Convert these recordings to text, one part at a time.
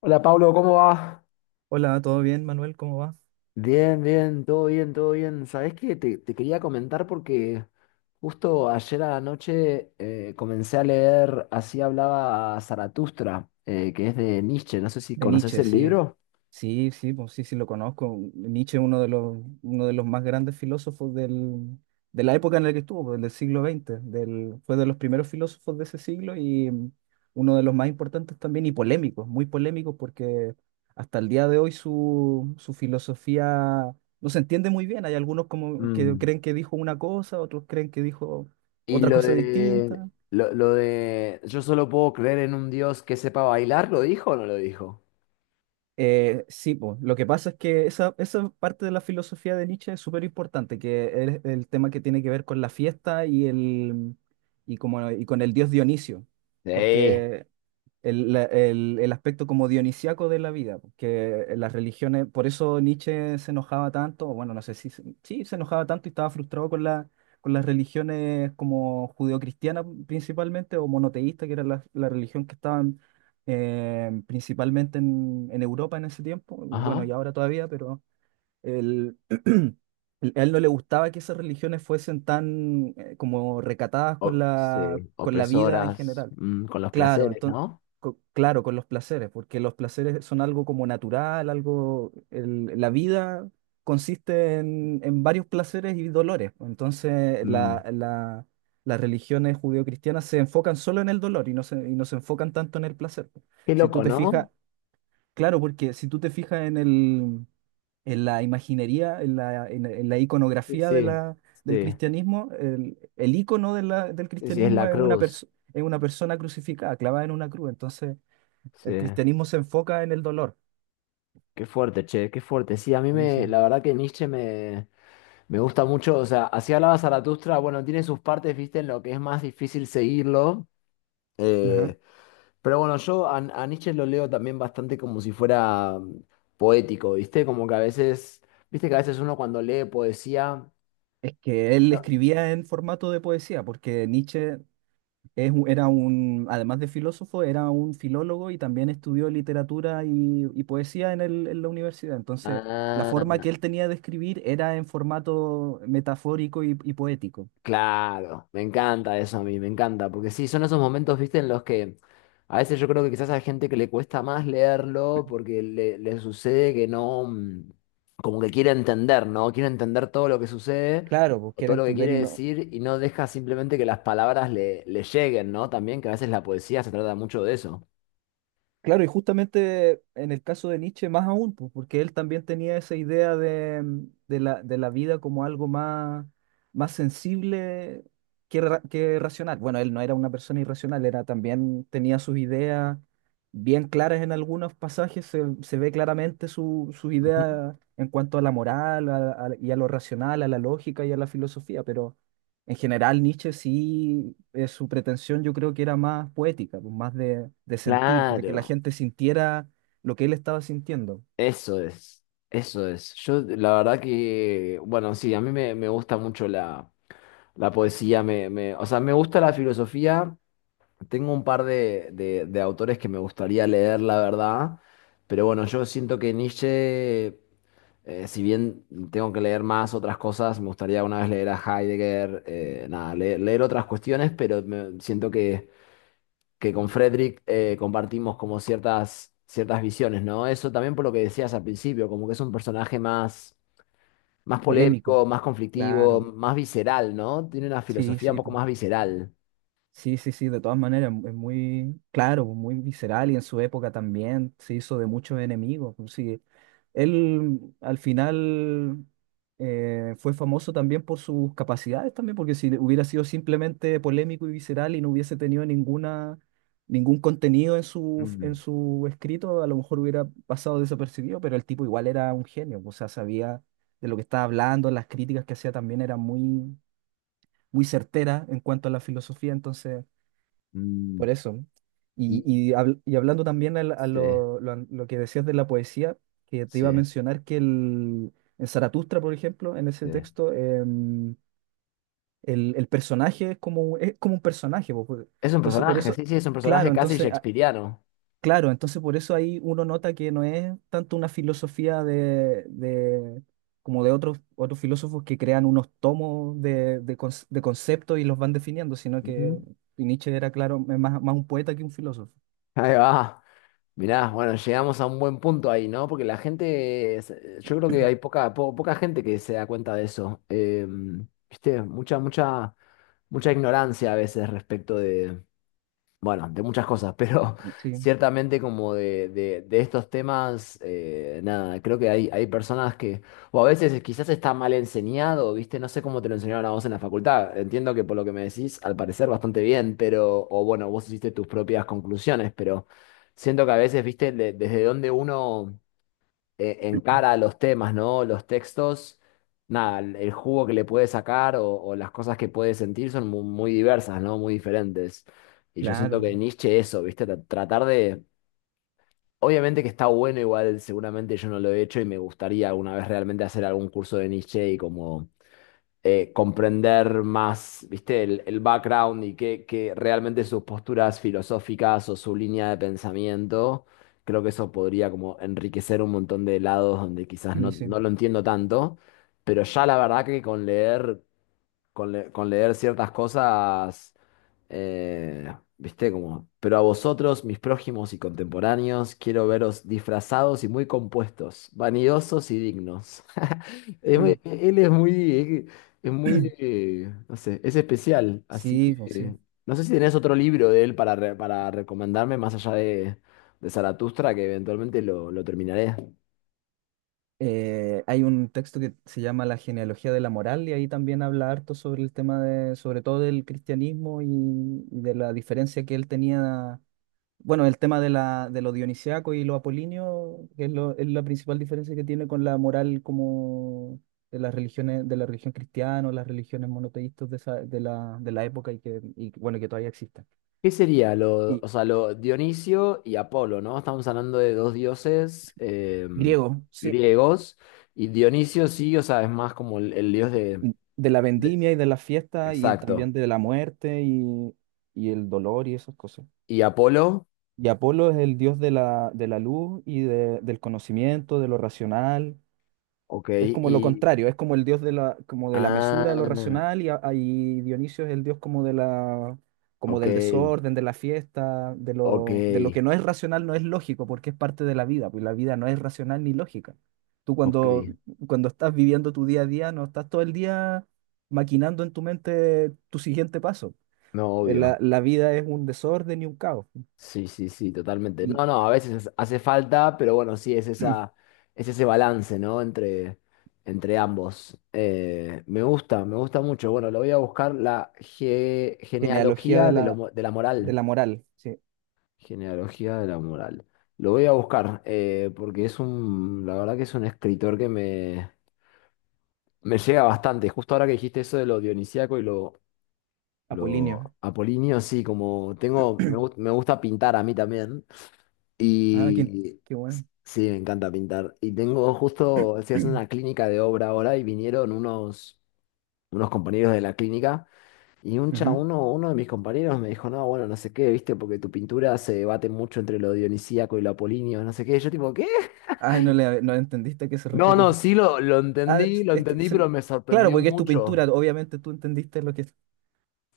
Hola Pablo, ¿cómo va? Hola, ¿todo bien, Manuel? ¿Cómo va? Bien, bien, todo bien, todo bien. ¿Sabés qué? Te quería comentar porque justo ayer a la noche comencé a leer Así hablaba Zaratustra, que es de Nietzsche. No sé si De conoces Nietzsche, el sí. libro. Sí, sí, pues sí, sí lo conozco. Nietzsche es uno de los más grandes filósofos del, de la época en la que estuvo, pues, del siglo XX. Del, fue de los primeros filósofos de ese siglo y uno de los más importantes también y polémicos, muy polémicos porque hasta el día de hoy su filosofía no se entiende muy bien. Hay algunos como que Mm. creen que dijo una cosa, otros creen que dijo Y otra lo cosa de, distinta. lo de yo solo puedo creer en un Dios que sepa bailar, ¿lo dijo o no lo dijo? Sí, pues, lo que pasa es que esa parte de la filosofía de Nietzsche es súper importante, que es el tema que tiene que ver con la fiesta y con el dios Dionisio, Sí. porque el aspecto como dionisiaco de la vida, que las religiones, por eso Nietzsche se enojaba tanto, o bueno, no sé si, se- sí, se enojaba tanto y estaba frustrado con las religiones como judeocristiana principalmente o monoteísta, que era la religión que estaba principalmente en Europa en ese tiempo, y bueno, Ajá. y ahora todavía, pero el- a él no le gustaba que esas religiones fuesen tan como recatadas con O- sí. Con la vida en Opresoras, general. mm, con los Claro, placeres, entonces, ¿no? claro, con los placeres, porque los placeres son algo como natural, algo, la vida consiste en varios placeres y dolores, pues. Entonces, Mm. Las religiones judeocristianas se enfocan solo en el dolor y y no se enfocan tanto en el placer, pues. Qué Si tú loco, te fijas, ¿no? claro, porque si tú te fijas en en la imaginería, en la Sí, iconografía de sí, del sí, cristianismo, el icono de del sí, sí, es cristianismo la es cruz. Es una persona crucificada, clavada en una cruz. Entonces, Sí, el cristianismo se enfoca en el dolor. qué fuerte, che, qué fuerte. Sí, a mí Sí, me, sí, la verdad que Nietzsche me, me gusta mucho. O sea, así hablaba Zaratustra, bueno, tiene sus partes, viste, en lo que es más difícil seguirlo. ajá. eh, pero bueno, yo a Nietzsche lo leo también bastante como si fuera mm, poético, viste, como que a veces, viste que a veces uno cuando lee poesía. Es que él escribía en formato de poesía, porque Nietzsche era un, además de filósofo, era un filólogo y también estudió literatura y poesía en en la universidad. Entonces, la Ah, forma que él tenía de escribir era en formato metafórico y poético. claro, me encanta eso a mí, me encanta, porque sí, son esos momentos, viste, en los que a veces yo creo que quizás hay gente que le cuesta más leerlo porque le sucede que no, mm, como que quiere entender, ¿no? Quiere entender todo lo que sucede Claro, pues o quiere todo lo que entender quiere y no. decir y no deja simplemente que las palabras le, le lleguen, ¿no? También que a veces la poesía se trata mucho de eso. Claro, y justamente en el caso de Nietzsche más aún, pues, porque él también tenía esa idea de, de la vida como algo más, más sensible que racional. Bueno, él no era una persona irracional, era también tenía sus ideas bien claras en algunos pasajes, se ve claramente su Ujú. idea en cuanto a la moral y a lo racional, a la lógica y a la filosofía. Pero en general, Nietzsche sí, su pretensión yo creo que era más poética, pues, más de sentir, de que la Claro, gente sintiera lo que él estaba sintiendo. eso es, eso es. Yo la verdad que, bueno, sí, a mí me, me gusta mucho la... La poesía me, me- o sea, me gusta la filosofía. Tengo un par de autores que me gustaría leer, la verdad. Pero bueno, yo siento que Nietzsche, si bien tengo que leer más otras cosas, me gustaría una vez leer a Heidegger, nada, le- leer, otras cuestiones, pero me- siento que con Friedrich compartimos como ciertas, ciertas visiones, ¿no? Eso también por lo que decías al principio, como que es un personaje más, más Polémico, polémico, más claro. conflictivo, más visceral, ¿no? Tiene una Sí, filosofía un sí, poco pues. más visceral. Sí, sí, sí, de todas maneras, es muy claro, muy visceral y en su época también se hizo de muchos enemigos, pues. Sí, él al final fue famoso también por sus capacidades también, porque si hubiera sido simplemente polémico y visceral y no hubiese tenido ningún contenido en en Mm, su escrito, a lo mejor hubiera pasado desapercibido, pero el tipo igual era un genio, o sea, sabía de lo que estaba hablando, las críticas que hacía también eran muy, muy certeras en cuanto a la filosofía, entonces... mm, Por eso. Y Y hablando también al- a, sí, lo an- lo que decías de la poesía, que te iba a sí, mencionar en Zaratustra, por ejemplo, en ese sí. texto, el personaje es como un personaje. Es un Entonces, por personaje, eso, sí, sí, es un claro, personaje casi entonces, ah, shakespeariano. claro, entonces por eso ahí uno nota que no es tanto una filosofía como de otros, otros filósofos que crean unos tomos de conceptos y los van definiendo, sino Ujú. que Nietzsche era, claro, más, más un poeta que un filósofo. Ahí va. Mirá, bueno, llegamos a un buen punto ahí, ¿no? Porque la gente, es- yo creo que hay poca, po- poca gente que se da cuenta de eso. Viste, mucha, mucha, mucha ignorancia a veces respecto bueno, de muchas cosas, pero Sí, ciertamente como de estos temas, nada, creo que hay personas que, o a veces quizás está mal enseñado, ¿viste? No sé cómo te lo enseñaron a vos en la facultad. Entiendo que por lo que me decís, al parecer bastante bien, pero, o bueno, vos hiciste tus propias conclusiones, pero siento que a veces, ¿viste? De- desde donde uno encara a los temas, ¿no? Los textos, nada, el jugo que le puede sacar o las cosas que puede sentir son mu- muy, diversas, ¿no? Muy diferentes. Y yo siento claro, que Nietzsche eso, ¿viste? Tra- Tratar de... Obviamente que está bueno, igual seguramente yo no lo he hecho y me gustaría alguna vez realmente hacer algún curso de Nietzsche y como comprender más, ¿viste? El background y qué, qué realmente sus posturas filosóficas o su línea de pensamiento. Creo que eso podría como enriquecer un montón de lados donde quizás sí, no, sí, no lo entiendo tanto, pero ya la verdad que con leer con, le- con leer ciertas cosas, eh, viste, como, pero a vosotros, mis prójimos y contemporáneos, quiero veros disfrazados y muy compuestos, vanidosos y dignos. Es sí, muy- él es muy, no sé, es especial, así que sí, pues sí. no sé si tenés otro libro de él para, re- para recomendarme más allá de Zaratustra, que eventualmente lo terminaré. Hay un texto que se llama La genealogía de la moral y ahí también habla harto sobre el tema de, sobre todo del cristianismo y de la diferencia que él tenía, bueno, el tema de de lo dionisiaco y lo apolíneo, que es, es la principal diferencia que tiene con la moral como de las religiones, de la religión cristiana o las religiones monoteístas de la época bueno, que todavía existen. ¿Qué sería lo, Y o sea, lo Dionisio y Apolo, ¿no? Estamos hablando de dos dioses griego, sí, griegos y Dionisio sí, o sea, es más como el dios de la de- vendimia y de la fiesta y también Exacto. de la muerte y el dolor y esas cosas. ¿Y Apolo? Y Apolo es el dios de de la luz y del conocimiento, de lo racional, Ok, es como lo y... contrario, es como el dios de como de la mesura, de Ah, lo racional. Y Dionisio es el dios como de como ok, del desorden, de la fiesta, ok, de lo que no es racional, no es lógico, porque es parte de la vida, pues la vida no es racional ni lógica. Tú ok. cuando, Cuando estás viviendo tu día a día, no estás todo el día maquinando en tu mente tu siguiente paso. No, obvio. La vida es un desorden y un caos. Sí, sí, sí, totalmente. Y No, no, a veces hace falta, pero bueno, sí, es esa, es ese balance, ¿no? Entre, entre ambos. Me gusta mucho. Bueno, lo voy a buscar la ge- genealogía de genealogía de, lo mo- de la de moral. la moral, sí, Genealogía de la moral. Lo voy a buscar, porque es un, la verdad que es un escritor que me llega bastante. Justo ahora que dijiste eso de lo dionisíaco y Apolinio. lo apolíneo, sí, como tengo, me, gust- me gusta pintar a mí también. Ah, qué, Y qué s- bueno. sí, me encanta pintar. Y tengo justo, estoy haciendo una clínica de obra ahora y vinieron unos, unos compañeros de la clínica y un cha, Ujú. uno, uno de mis compañeros me dijo, no, bueno, no sé qué, viste, porque tu pintura se debate mucho entre lo dionisíaco y lo apolinio, no sé qué. Yo tipo, ¿qué? Ay, no entendiste a qué se No, no, refería. sí Ah, lo entendí, pero me claro, sorprendió porque es tu mucho. pintura, obviamente tú entendiste lo que es.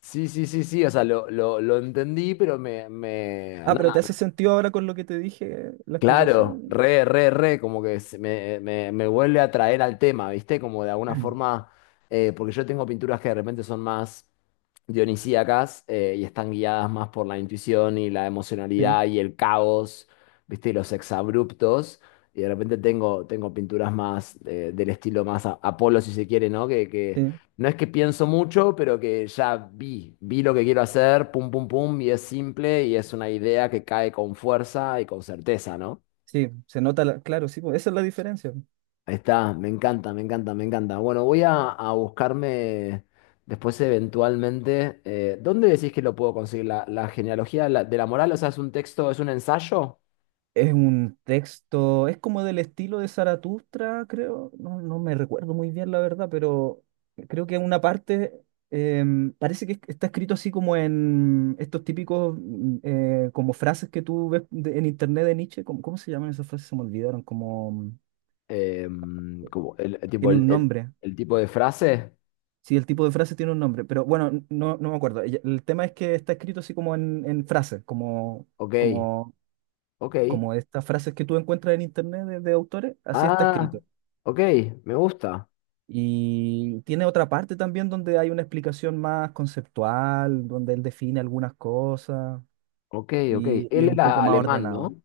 Sí, sí, sí, sí, o sea, lo entendí, pero me, Ah, pero ¿te nada, hace sentido ahora con lo que te dije, la claro, explicación? re, re, re, como que se- me- me vuelve a traer al tema, ¿viste? Como de alguna forma, porque yo tengo pinturas que de repente son más dionisíacas y están guiadas más por la intuición y la Sí, emocionalidad y el caos, ¿viste? Y los exabruptos. Y de repente tengo, tengo pinturas más del estilo más a- Apolo, si se quiere, ¿no? Que sí, no es que pienso mucho, pero que ya vi, vi lo que quiero hacer, pum, pum, pum, y es simple y es una idea que cae con fuerza y con certeza, ¿no? sí, se nota, claro, sí, pues, esa es la diferencia. Ahí está, me encanta, me encanta, me encanta. Bueno, voy a buscarme después eventualmente. ¿Dónde decís que lo puedo conseguir? La genealogía de la moral, o sea, es un texto, es un ensayo, Es un texto, es como del estilo de Zaratustra, creo. No, no me recuerdo muy bien la verdad, pero creo que una parte parece que está escrito así como en estos típicos como frases que tú ves en internet de Nietzsche. ¿Cómo, cómo se llaman esas frases? Se me olvidaron, como Eh, como tiene un nombre. el tipo de frase. Sí, el tipo de frase tiene un nombre, pero bueno, no me acuerdo. Y el tema es que está escrito así como en frases, como, Ok, como, ok. como estas frases que tú encuentras en internet de autores, así está Ah, escrito. ok, me gusta. Y tiene otra parte también donde hay una explicación más conceptual, donde él define algunas cosas Ok, ok. Y Él es un poco era más alemán, ordenado. ¿no?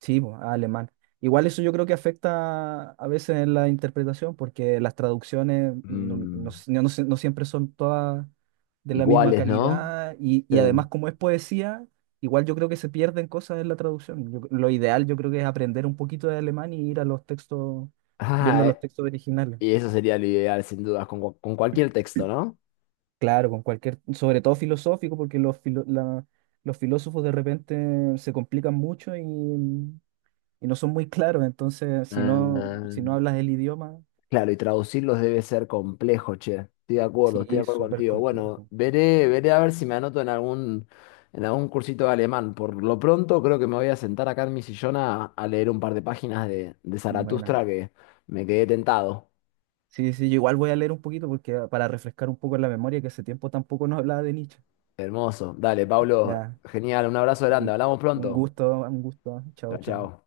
Sí, pues, alemán. Igual eso yo creo que afecta a veces en la interpretación porque las traducciones Mm, no siempre son todas de la misma iguales, ¿no? calidad Sí. y además como es poesía, igual yo creo que se pierden cosas en la traducción. Lo ideal yo creo que es aprender un poquito de alemán y ir a los textos, viendo Ah, los textos originales. y eso sería lo ideal, sin dudas, con, cu- con cualquier texto, ¿no? Claro, con cualquier, sobre todo filosófico, porque los filósofos de repente se complican mucho y no son muy claros, entonces Ah, si no hablas el idioma, claro, y traducirlos debe ser complejo, che. Sí, Estoy de es acuerdo súper contigo. Bueno, complejo. veré, veré a ver si me anoto en algún cursito de alemán. Por lo pronto, creo que me voy a sentar acá en mi sillón a leer un par de páginas de Buena. Zaratustra que me quedé tentado. Sí, sí, yo igual voy a leer un poquito porque para refrescar un poco la memoria, que hace tiempo tampoco no hablaba de Nietzsche. Hermoso. Dale, Pablo, Ya, genial, un abrazo grande. un Hablamos un pronto. gusto, un gusto. Chao, Chao, chao. chao.